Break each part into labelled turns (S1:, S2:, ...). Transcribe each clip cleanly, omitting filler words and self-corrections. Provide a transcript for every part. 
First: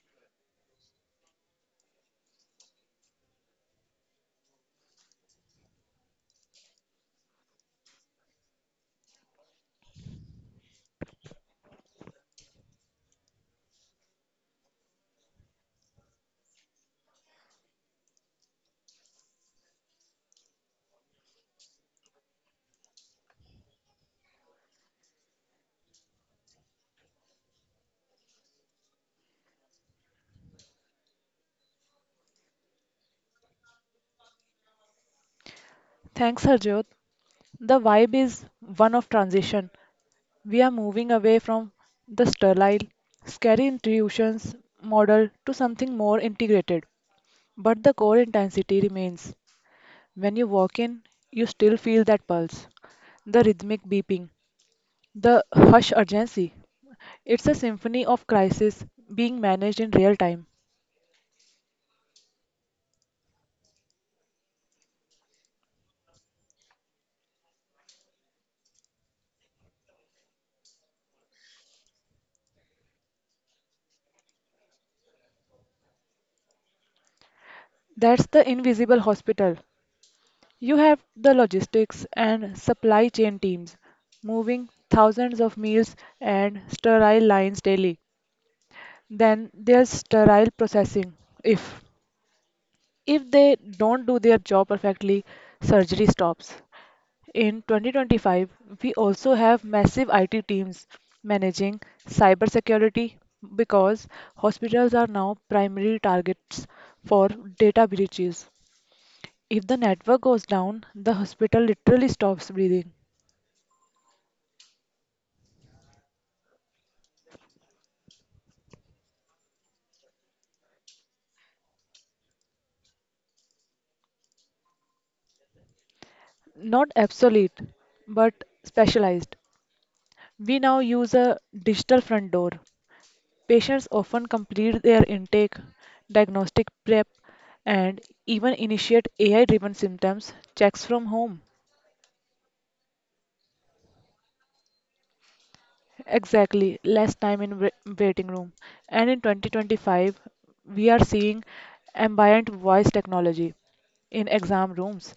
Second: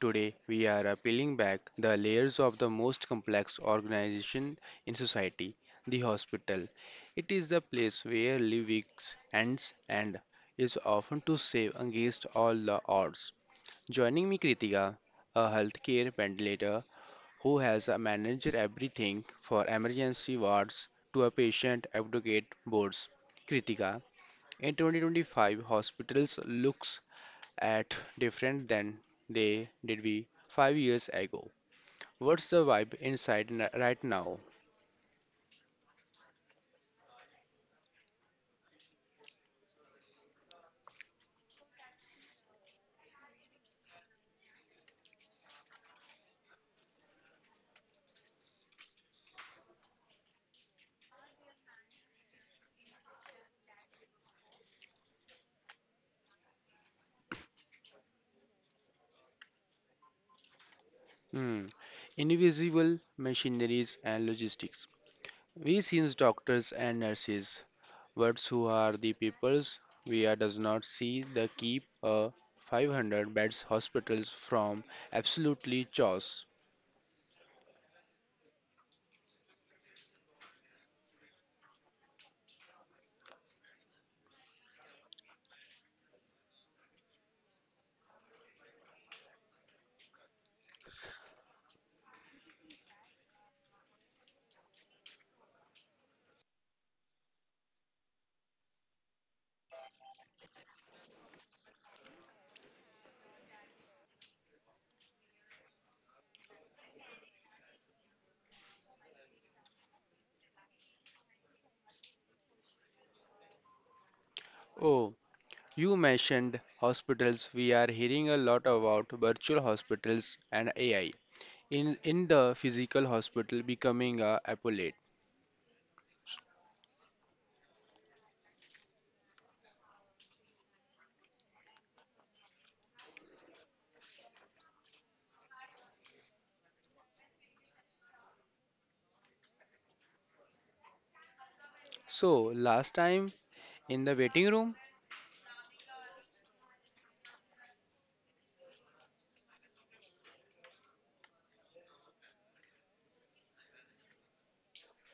S1: Today we are peeling back the layers of the most complex organization in society, the hospital. It is the place where living ends and is often to save against all the odds. Joining me Kritika, a healthcare ventilator who has managed everything for emergency wards to a patient advocate boards. Kritika, in 2025, hospitals looks at different than they did we 5 years ago. What's the vibe inside right now?
S2: Thanks, Harjot. The vibe is one of transition. We are moving away from the sterile, scary institutions model to something more integrated. But the core intensity remains. When you walk in, you still feel that pulse, the rhythmic beeping, the hush urgency. It's a symphony of crisis being managed in real time.
S1: Hmm. Invisible machineries and logistics. We see doctors and nurses, but who are the peoples we are does not see the keep a 500 beds hospitals from absolutely chaos.
S2: That's the invisible hospital. You have the logistics and supply chain teams moving thousands of meals and sterile lines daily. Then there's sterile processing. If if they don't do their job perfectly, surgery stops. In 2025, we also have massive IT teams managing cybersecurity because hospitals are now primary targets for data breaches. If the network goes down, the hospital literally stops breathing.
S1: Oh, you mentioned hospitals. We are hearing a lot about virtual hospitals and AI in the physical hospital becoming a appellate.
S2: Not obsolete, but specialized. We now use a digital front door. Patients often complete their intake, diagnostic prep, and even initiate AI driven symptoms checks from home.
S1: So last time in the waiting room.
S2: Exactly, less time in waiting room. And in 2025, we are seeing ambient voice technology in exam rooms.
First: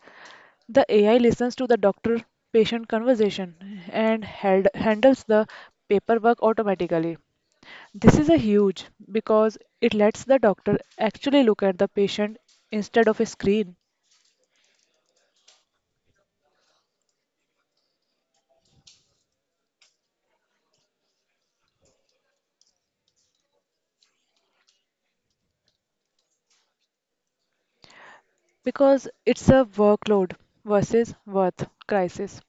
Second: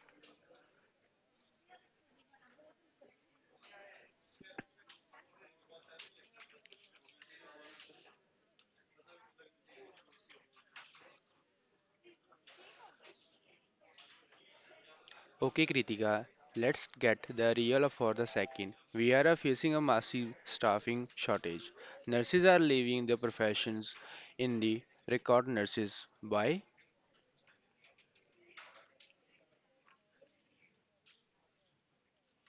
S2: The AI listens to the doctor-patient conversation and handles the paperwork automatically. This is a huge because it lets the doctor actually look at the patient instead of a screen
S1: Okay, Kritika, let's get the real for the second. We are facing a massive staffing shortage. Nurses are leaving the professions in the record nurses. Why?
S2: because it's a workload versus worth crisis.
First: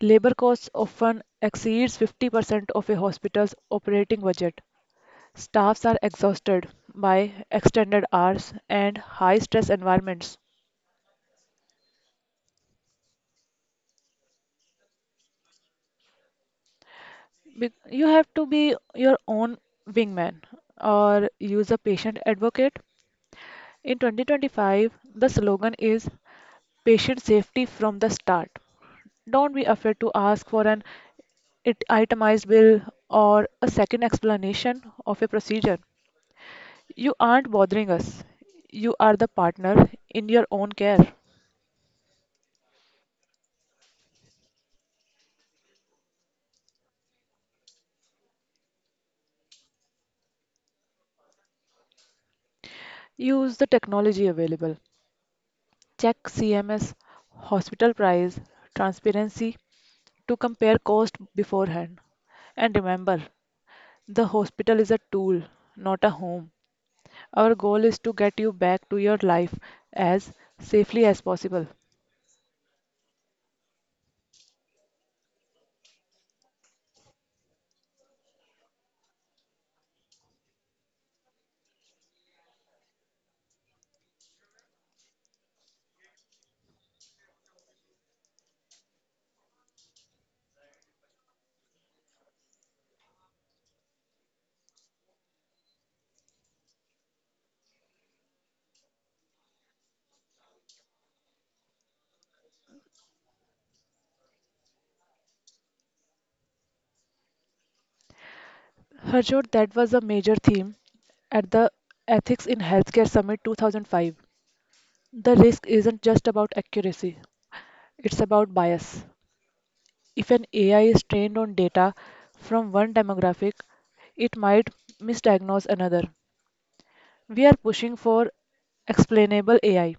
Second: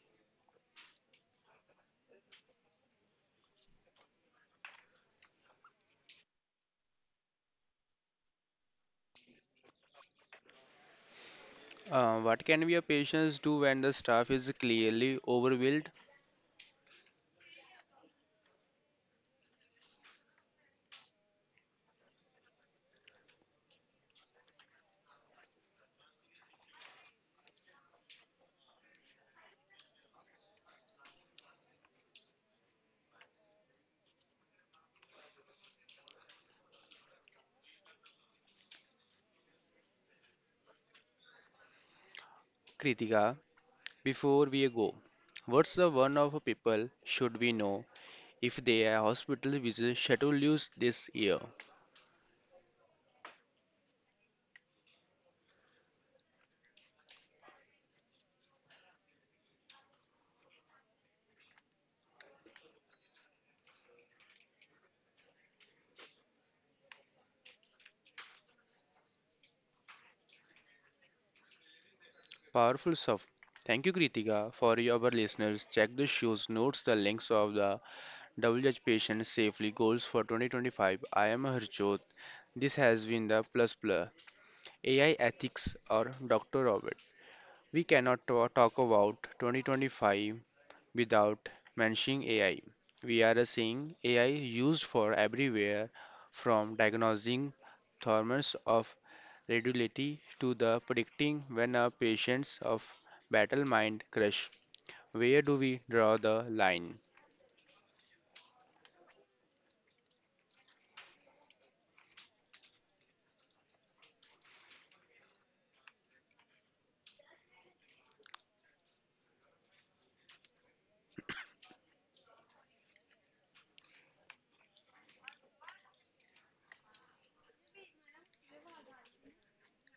S2: Labor costs often exceeds 50% of a hospital's operating budget. Staffs are exhausted by extended hours and high stress environments.
S1: What can we patients do when the staff is clearly overwhelmed?
S2: You have to be your own wingman or use a patient advocate. In 2025, the slogan is patient safety from the start. Don't be afraid to ask for an itemized bill or a second explanation of a procedure. You aren't bothering us. You are the partner in your own care.
S1: Kritika, before we go. What's the one of people should we know if their hospital visit schedule this year?
S2: Use the technology available. Check CMS, hospital price, transparency to compare cost beforehand. And remember, the hospital is a tool, not a home. Our goal is to get you back to your life as safely as possible.
S1: Powerful stuff. Thank you, Kritika. For your our listeners, check the show's notes, the links of the WH Patient Safely Goals for 2025. I am Harjot. This has been the Plus Plus AI Ethics or Dr. Robert. We cannot talk about 2025 without mentioning AI. We are seeing AI used for everywhere from diagnosing thermals of radiology to the predicting when a patient's of battle mind crush where do we draw the line?
S2: Harjot, that was a major theme at the Ethics in Healthcare Summit 2005. The risk isn't just about accuracy, it's about bias. If an AI is trained on data from one demographic, it might misdiagnose another. We are pushing for explainable AI,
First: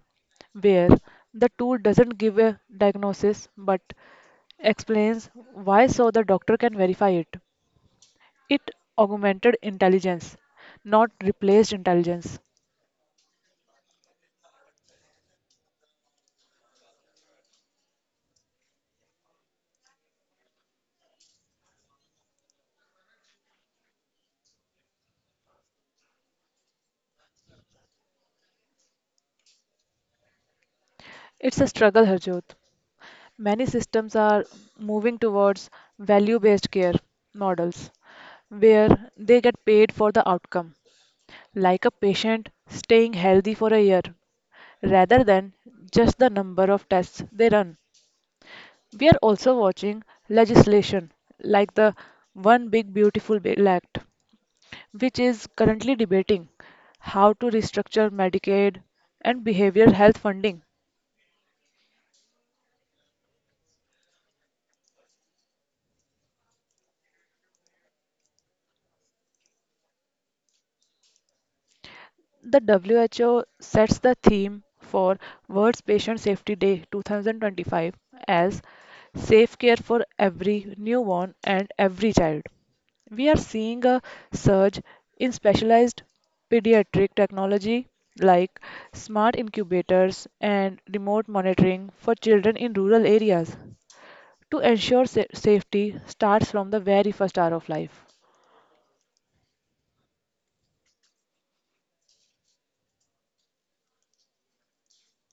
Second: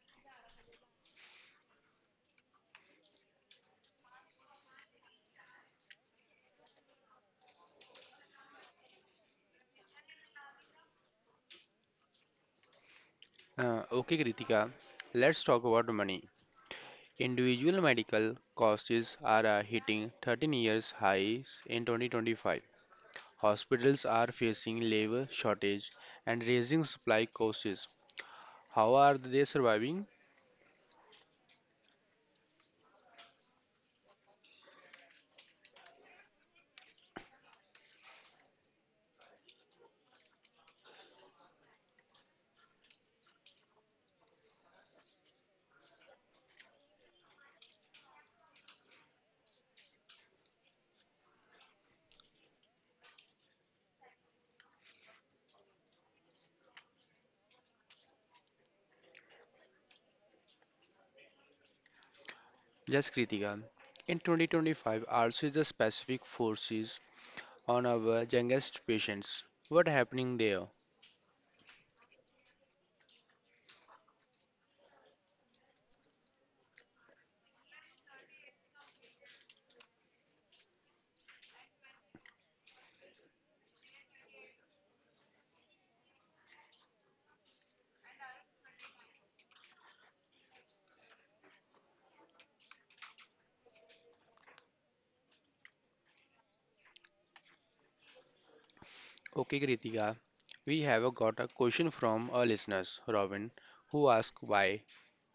S2: where the tool doesn't give a diagnosis but explains why so the doctor can verify it. It augmented intelligence, not replaced intelligence.
S1: Okay, Kritika, let's talk about money. Individual medical costs are hitting 13 years highs in 2025. Hospitals are facing labor shortage and raising supply costs. How are they surviving?
S2: It's a struggle, Harjot. Many systems are moving towards value-based care models where they get paid for the outcome, like a patient staying healthy for a year rather than just the number of tests they run. We are also watching legislation like the One Big Beautiful Bill Act, which is currently debating how to restructure Medicaid and behavioral health funding.
S1: Yes, Kritika. In 2025, also the specific forces on our youngest patients. What happening there?
S2: The WHO sets the theme for World Patient Safety Day 2025 as Safe Care for Every Newborn and Every Child. We are seeing a surge in specialized pediatric technology like smart incubators and remote monitoring for children in rural areas to ensure safety starts from the very first hour of life.
S1: Okay, Kritika, we have got a question from a listeners, Robin, who asked why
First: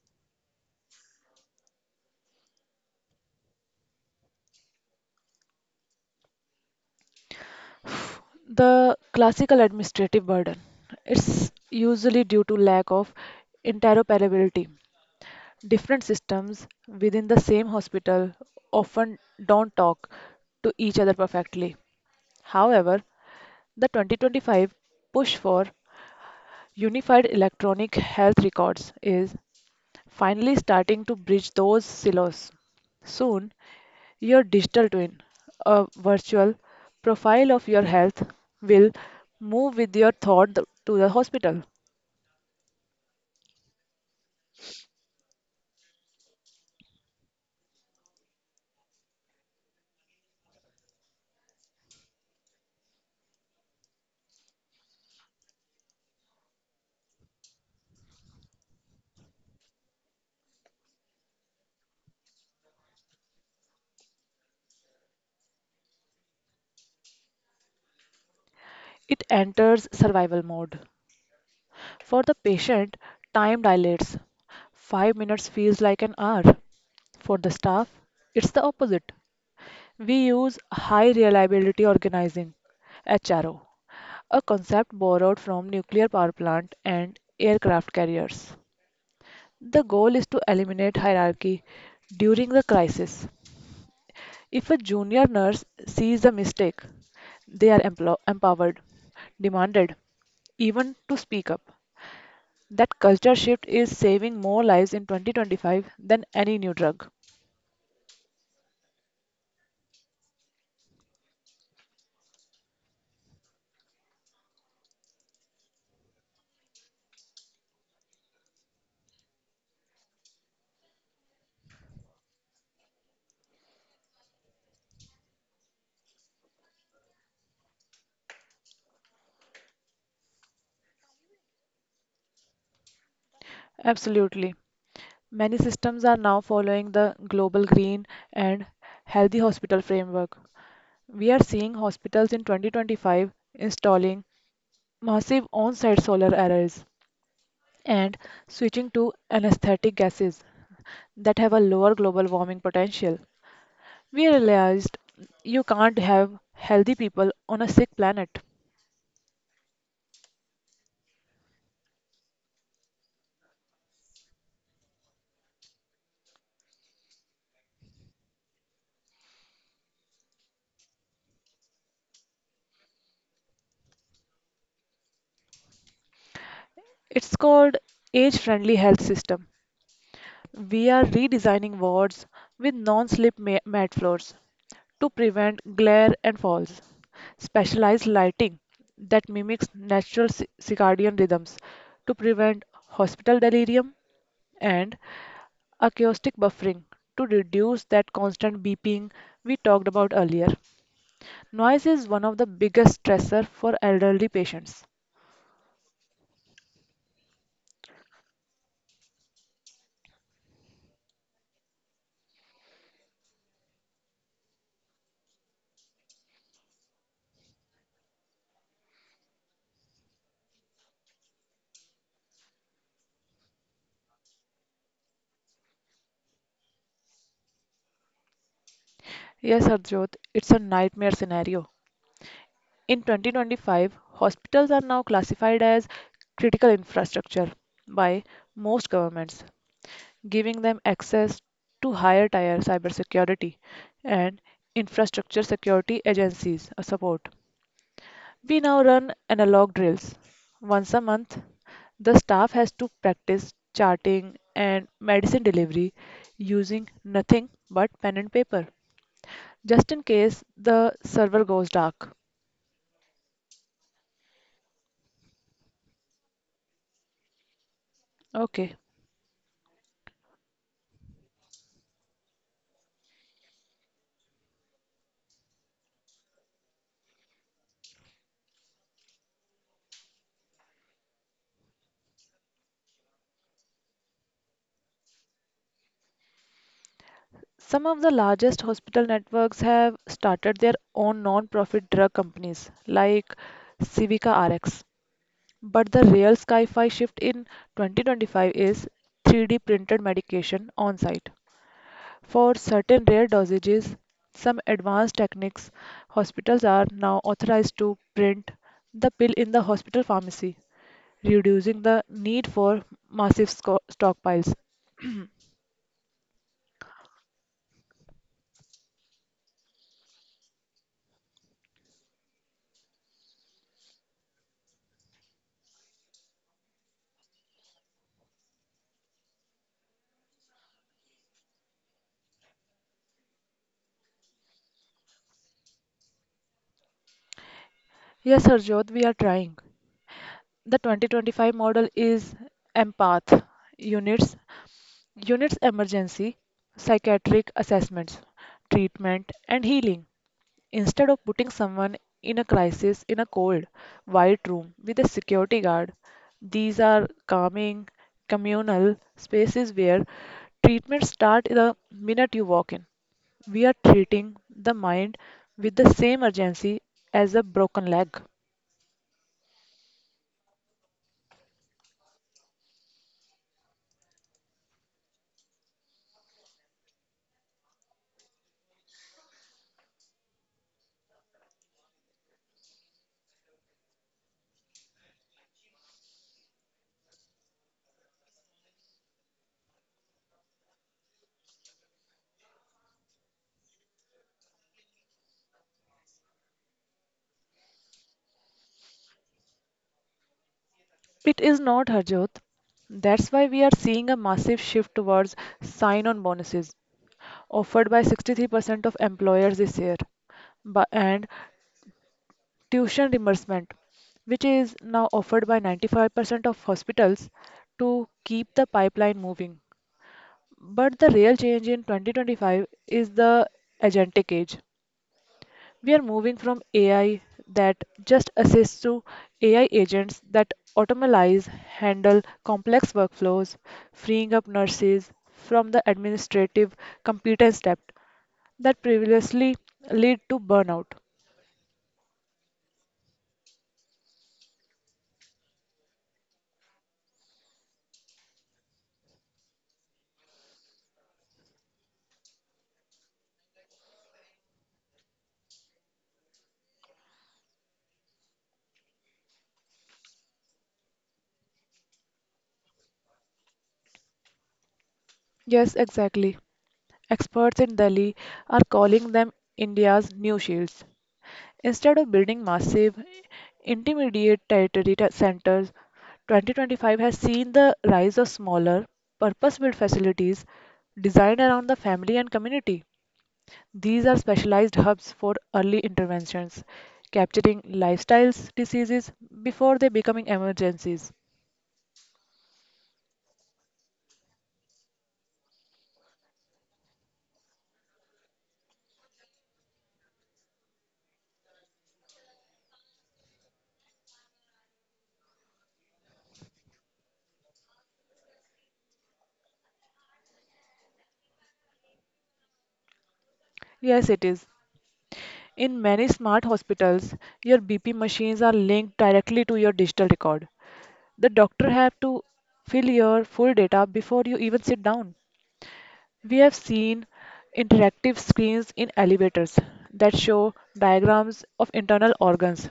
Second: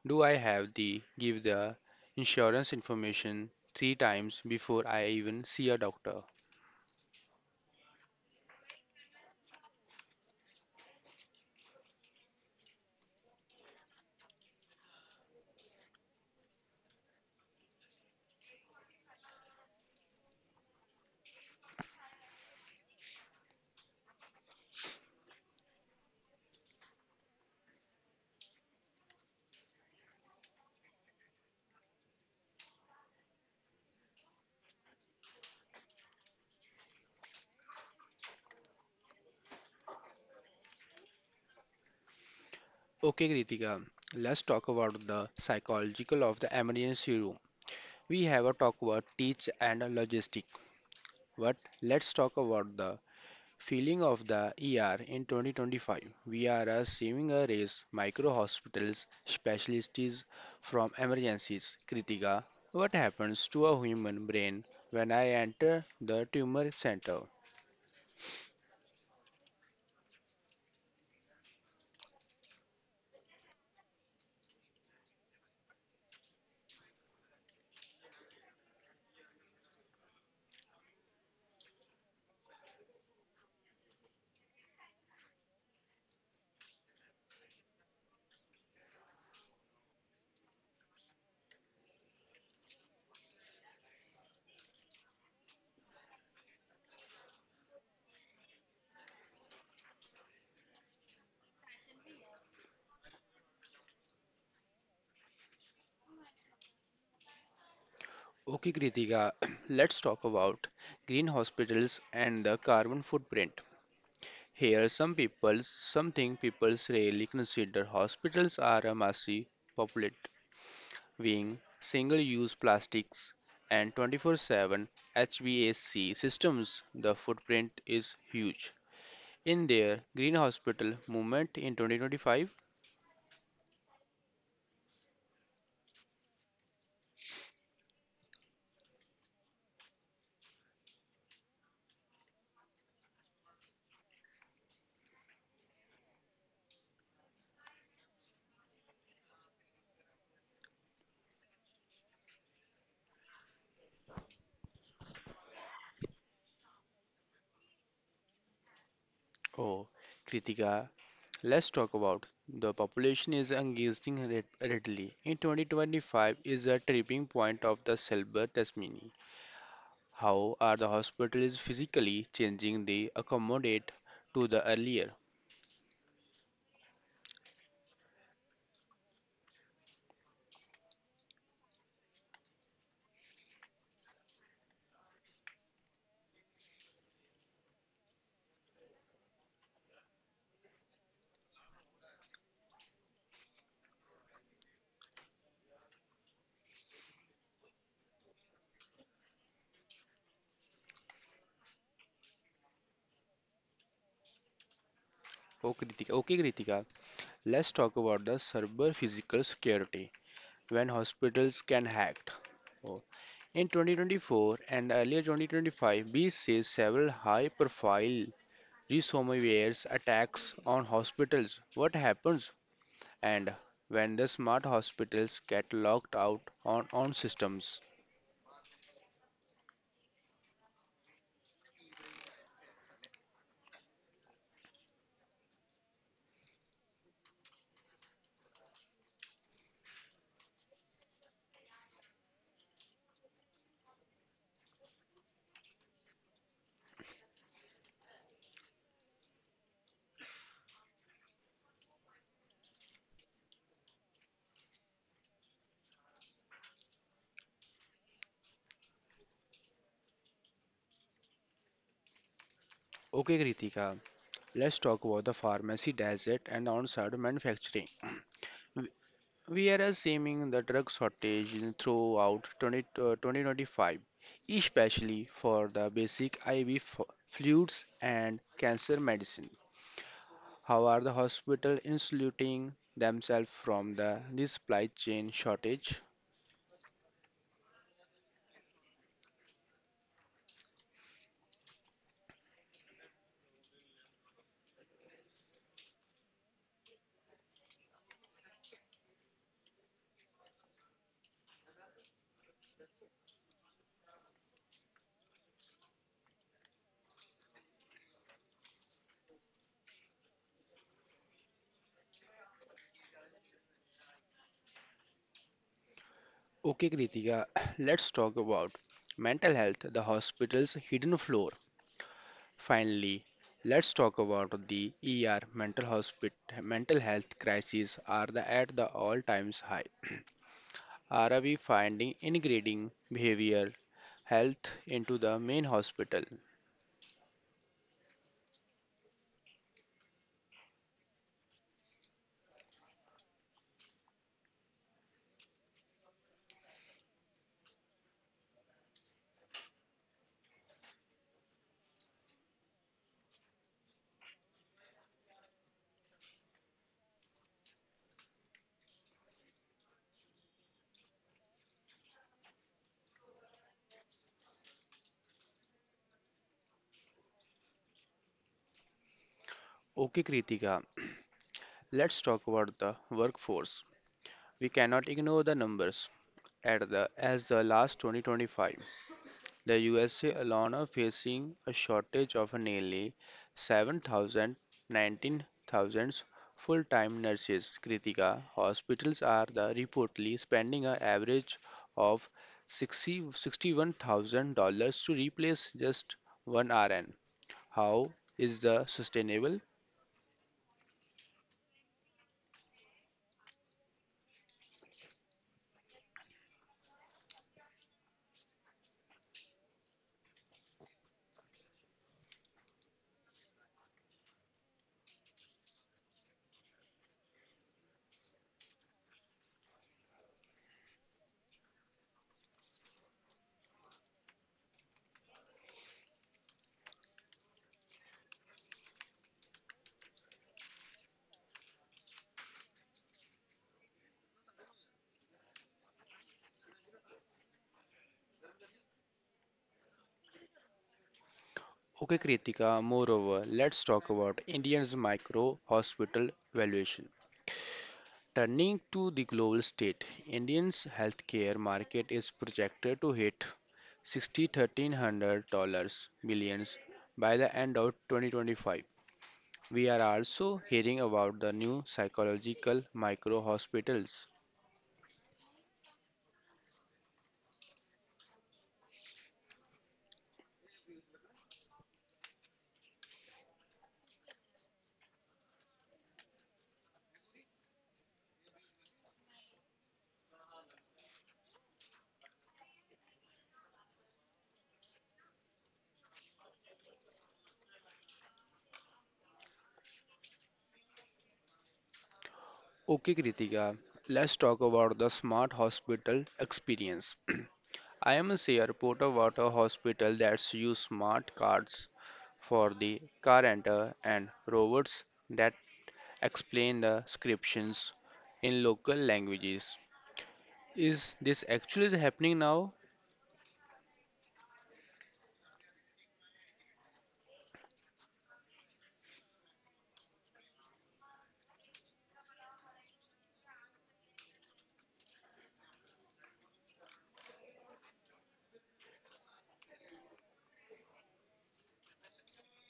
S1: do I have the give the insurance information three times before I even see a doctor?
S2: The classical administrative burden. It's usually due to lack of interoperability. Different systems within the same hospital often don't talk to each other perfectly. However, the 2025 push for unified electronic health records is finally starting to bridge those silos. Soon, your digital twin, a virtual profile of your health, will move with your to the hospital.
S1: Okay, Kritika, let's talk about the psychological of the emergency room. We have a talk about teach and logistic, but let's talk about the feeling of the ER in 2025. We are seeing a race micro hospitals specialties from emergencies. Kritika, what happens to a human brain when I enter the tumor center?
S2: It enters survival mode. For the patient, time dilates. 5 minutes feels like an hour. For the staff, it's the opposite. We use high reliability organizing, HRO, a concept borrowed from nuclear power plant and aircraft carriers. The goal is to eliminate hierarchy during the crisis. If a junior nurse sees a mistake, they are empowered, demanded, even to speak up. That culture shift is saving more lives in 2025 than any new drug.
S1: Okay, Kritika, let's talk about green hospitals and the carbon footprint. Here, something people rarely consider. Hospitals are a massive populate weighing single use plastics and 24/7 HVAC systems, the footprint is huge. In their Green Hospital movement in 2025,
S2: Absolutely. Many systems are now following the global green and healthy hospital framework. We are seeing hospitals in 2025 installing massive on site solar arrays and switching to anesthetic gases that have a lower global warming potential. We realized you can't have healthy people on a sick planet.
S1: oh, Kritika, let's talk about the population is engaging readily. In 2025 is a tipping point of the silver Tasmini. How are the hospitals physically changing the accommodate to the earlier?
S2: It's called Age Friendly Health System. We are redesigning wards with non-slip mat floors to prevent glare and falls. Specialized lighting that mimics natural circadian rhythms to prevent hospital delirium and acoustic buffering to reduce that constant beeping we talked about earlier. Noise is one of the biggest stressor for elderly patients.
S1: Oh, Kritika. Okay, Kritika, let's talk about the cyber physical security when hospitals can hacked. Oh. In 2024 and earlier 2025, we see several high profile ransomware attacks on hospitals. What happens and when the smart hospitals get locked out on systems?
S2: Yes, Harjot, it's a nightmare scenario. In 2025, hospitals are now classified as critical infrastructure by most governments, giving them access to higher tier cybersecurity and infrastructure security agencies support. We now run analog drills. Once a month, the staff has to practice charting and medicine delivery using nothing but pen and paper, just in case the server goes dark.
S1: Okay, Kritika, let's talk about the pharmacy desert and on site manufacturing.
S2: Okay,
S1: We are assuming the drug shortage in throughout 2025, especially for the basic IV fluids and cancer medicine. How are the hospital insulating themselves from the this supply chain shortage?
S2: some of the largest hospital networks have started their own non-profit drug companies like Civica RX. But the real sci-fi shift in 2025 is 3D printed medication on site. For certain rare dosages, some advanced techniques, hospitals are now authorized to print the pill in the hospital pharmacy, reducing the need for massive stockpiles.
S1: Okay, Kritika, let's talk about mental health, the hospital's hidden floor. Finally, let's talk about the ER mental hospital mental health crises are at the all times high. Are we finding ingrained behavioral health into the main hospital?
S2: Yes, Harjot, we are trying. The 2025 model is empath units, units emergency, psychiatric assessments, treatment, and healing. Instead of putting someone in a crisis in a cold, white room with a security guard, these are calming, communal spaces where treatment starts the minute you walk in. We are treating the mind with the same urgency as a broken leg.
S1: Okay, Kritika, let's talk about the workforce. We cannot ignore the numbers at the as the last 2025. The USA alone are facing a shortage of nearly 7,000 19,000 full-time nurses. Kritika, hospitals are the reportedly spending an average of 60, $61,000 to replace just one RN. How is the sustainable?
S2: It is not, Harjot. That's why we are seeing a massive shift towards sign on bonuses offered by 63% of employers this year, and tuition reimbursement, which is now offered by 95% of hospitals to keep the pipeline moving. But the real change in 2025 is the agentic age. We are moving from AI that just assists to AI agents that automatize, handle complex workflows, freeing up nurses from the administrative competence debt that previously led to burnout.
S1: Okay, Kritika, moreover, let's talk about India's micro hospital valuation. Turning to the global state, India's healthcare market is projected to hit $60,300 billions by the end of 2025. We are also hearing about the new psychological micro hospitals.
S2: Yes, exactly. Experts in Delhi are calling them India's new shields. Instead of building massive intermediate centers, 2025 has seen the rise of smaller, purpose built facilities designed around the family and community. These are specialized hubs for early interventions, capturing lifestyles diseases before they becoming emergencies.
S1: Okay, Kritika, let's talk about the smart hospital experience. I am a report about a hospital that's use smart cards for the car enter and robots that explain the scriptions in local languages. Is this actually happening now?
S2: Yes, it is. In many smart hospitals, your BP machines are linked directly to your digital record. The doctor have to fill your full data before you even sit down. We have seen interactive screens in elevators that show diagrams of internal organs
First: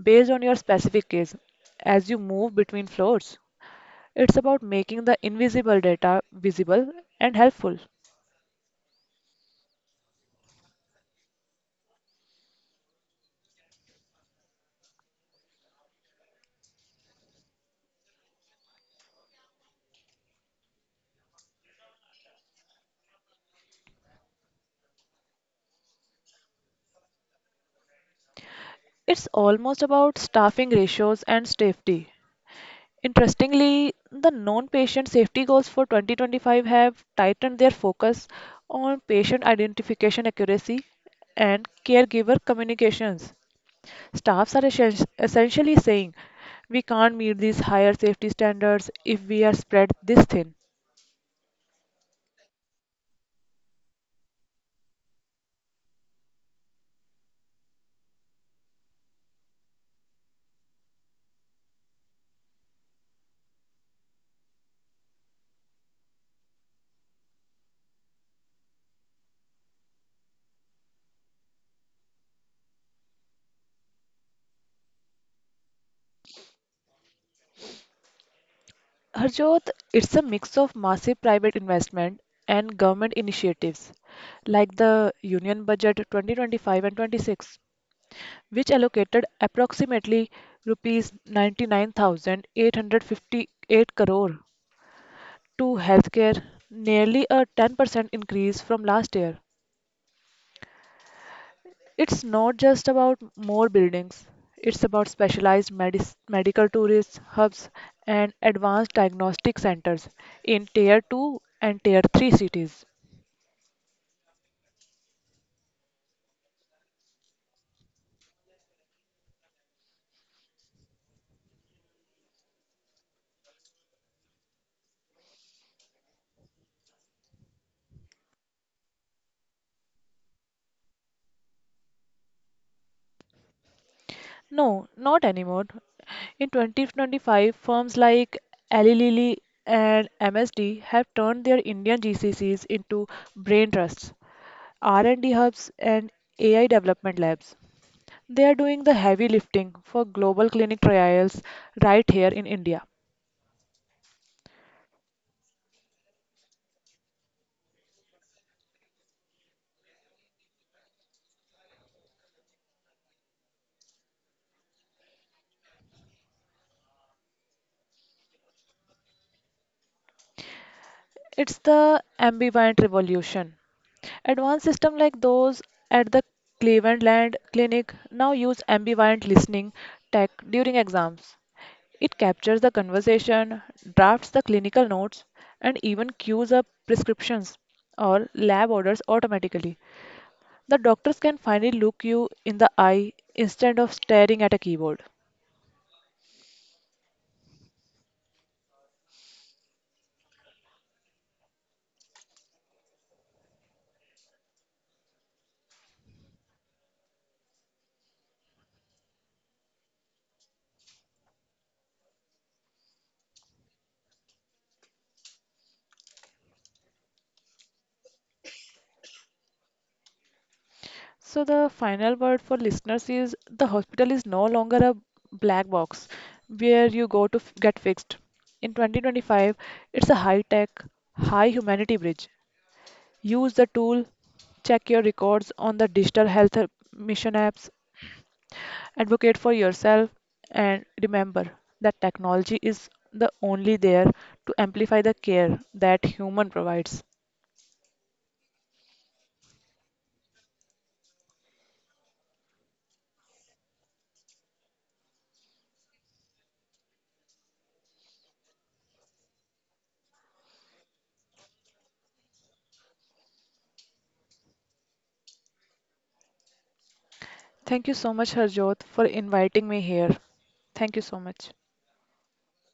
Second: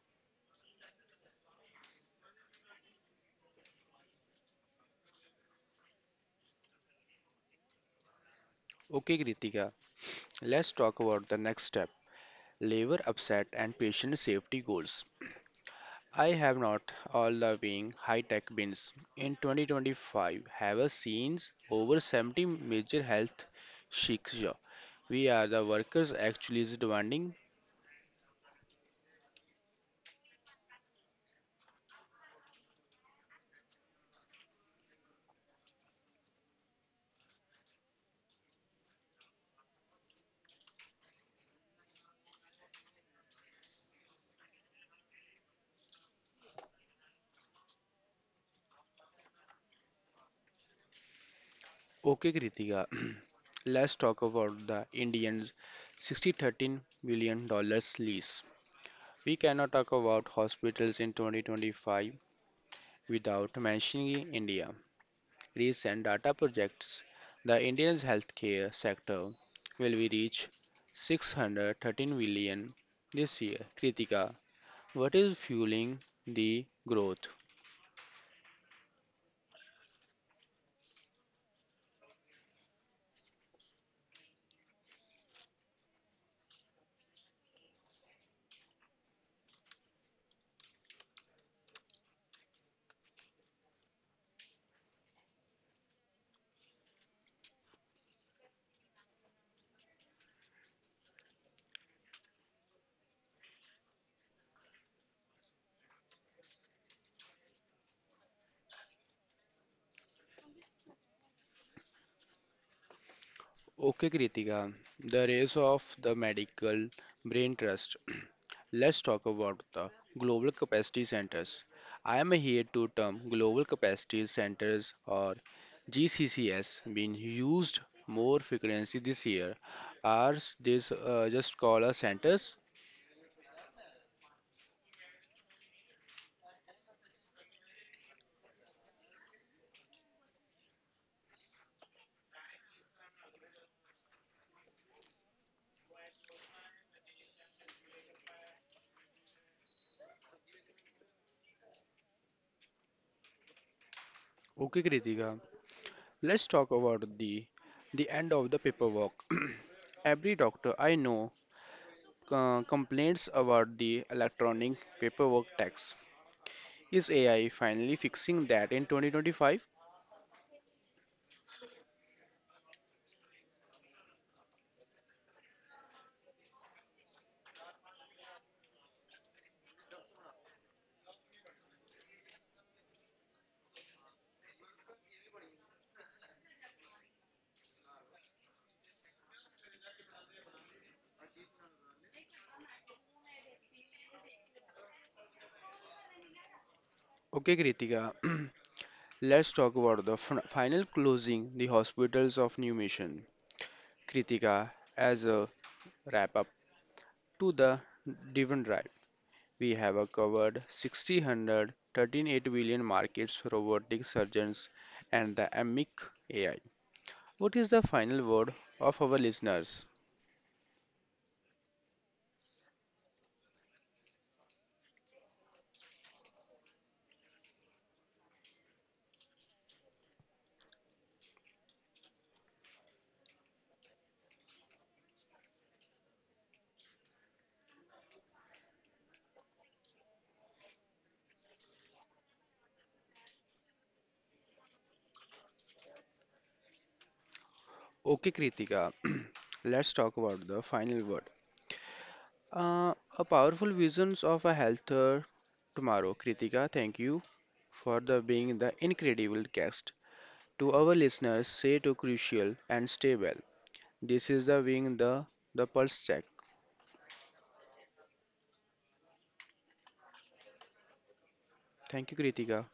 S2: based on your specific case as you move between floors. It's about making the invisible data visible and helpful.
S1: Okay, Kritika, let's talk about the next step labor upset and patient safety goals. I have not all the being high tech bins in 2025 have seen over 70 major health shiksha. We are the workers actually is demanding.
S2: It's almost about staffing ratios and safety. Interestingly, the non-patient safety goals for 2025 have tightened their focus on patient identification accuracy and caregiver communications. Staffs are essentially saying, we can't meet these higher safety standards if we are spread this thin.
S1: Okay, Kritika, let's talk about the Indians 60 $13 billion lease. We cannot talk about hospitals in 2025 without mentioning India. Recent data projects the Indian healthcare sector will reach 613 billion this year. Kritika, what is fueling the growth?
S2: Harjot, it's a mix of massive private investment and government initiatives like the Union Budget 2025 and 26, which allocated approximately rupees 99,858 crore to healthcare, nearly a 10% increase from last year. It's not just about more buildings, it's about specialized medical tourist hubs and advanced diagnostic centers in tier 2 and tier 3 cities.
S1: Okay, Kritika, the rise of the medical brain trust. Let's talk about the global capacity centers. I am here to term global capacity centers or GCCS being used more frequently this year. Are these just call as centers?
S2: No, not anymore. In 2025, firms like Eli Lilly and MSD have turned their Indian GCCs into brain trusts, R&D hubs, and AI development labs. They are doing the heavy lifting for global clinical trials right here in India.
S1: Okay, Kritika, let's talk about the end of the paperwork. Every doctor I know complains about the electronic paperwork tax. Is AI finally fixing that in 2025?
S2: It's the ambient revolution. Advanced systems like those at the Cleveland Land Clinic now use ambient listening tech during exams. It captures the conversation, drafts the clinical notes, and even queues up prescriptions or lab orders automatically. The doctors can finally look you in the eye instead of staring at a keyboard.
S1: Okay, Kritika, let's talk about the final closing the hospitals of new mission. Kritika, as a wrap up to the Divan Drive, we have covered 1600 13.8 billion markets, robotic surgeons, and the amic AI. What is the final word of our listeners?
S2: So the final word for listeners is the hospital is no longer a black box where you go to get fixed. In 2025, it's a high-tech, high humanity bridge. Use the tool, check your records on the digital health mission apps, advocate for yourself, and remember that technology is the only there to amplify the care that human provides.
S1: Okay, Kritika, let's talk about the final word. A powerful visions of a healthier tomorrow. Kritika, thank you for the being the incredible guest. To our listeners, stay to crucial and stay well. This is the being the pulse check.
S2: Thank you so much, Harjot, for inviting me here. Thank you so much.
S1: Thank you, Kritika.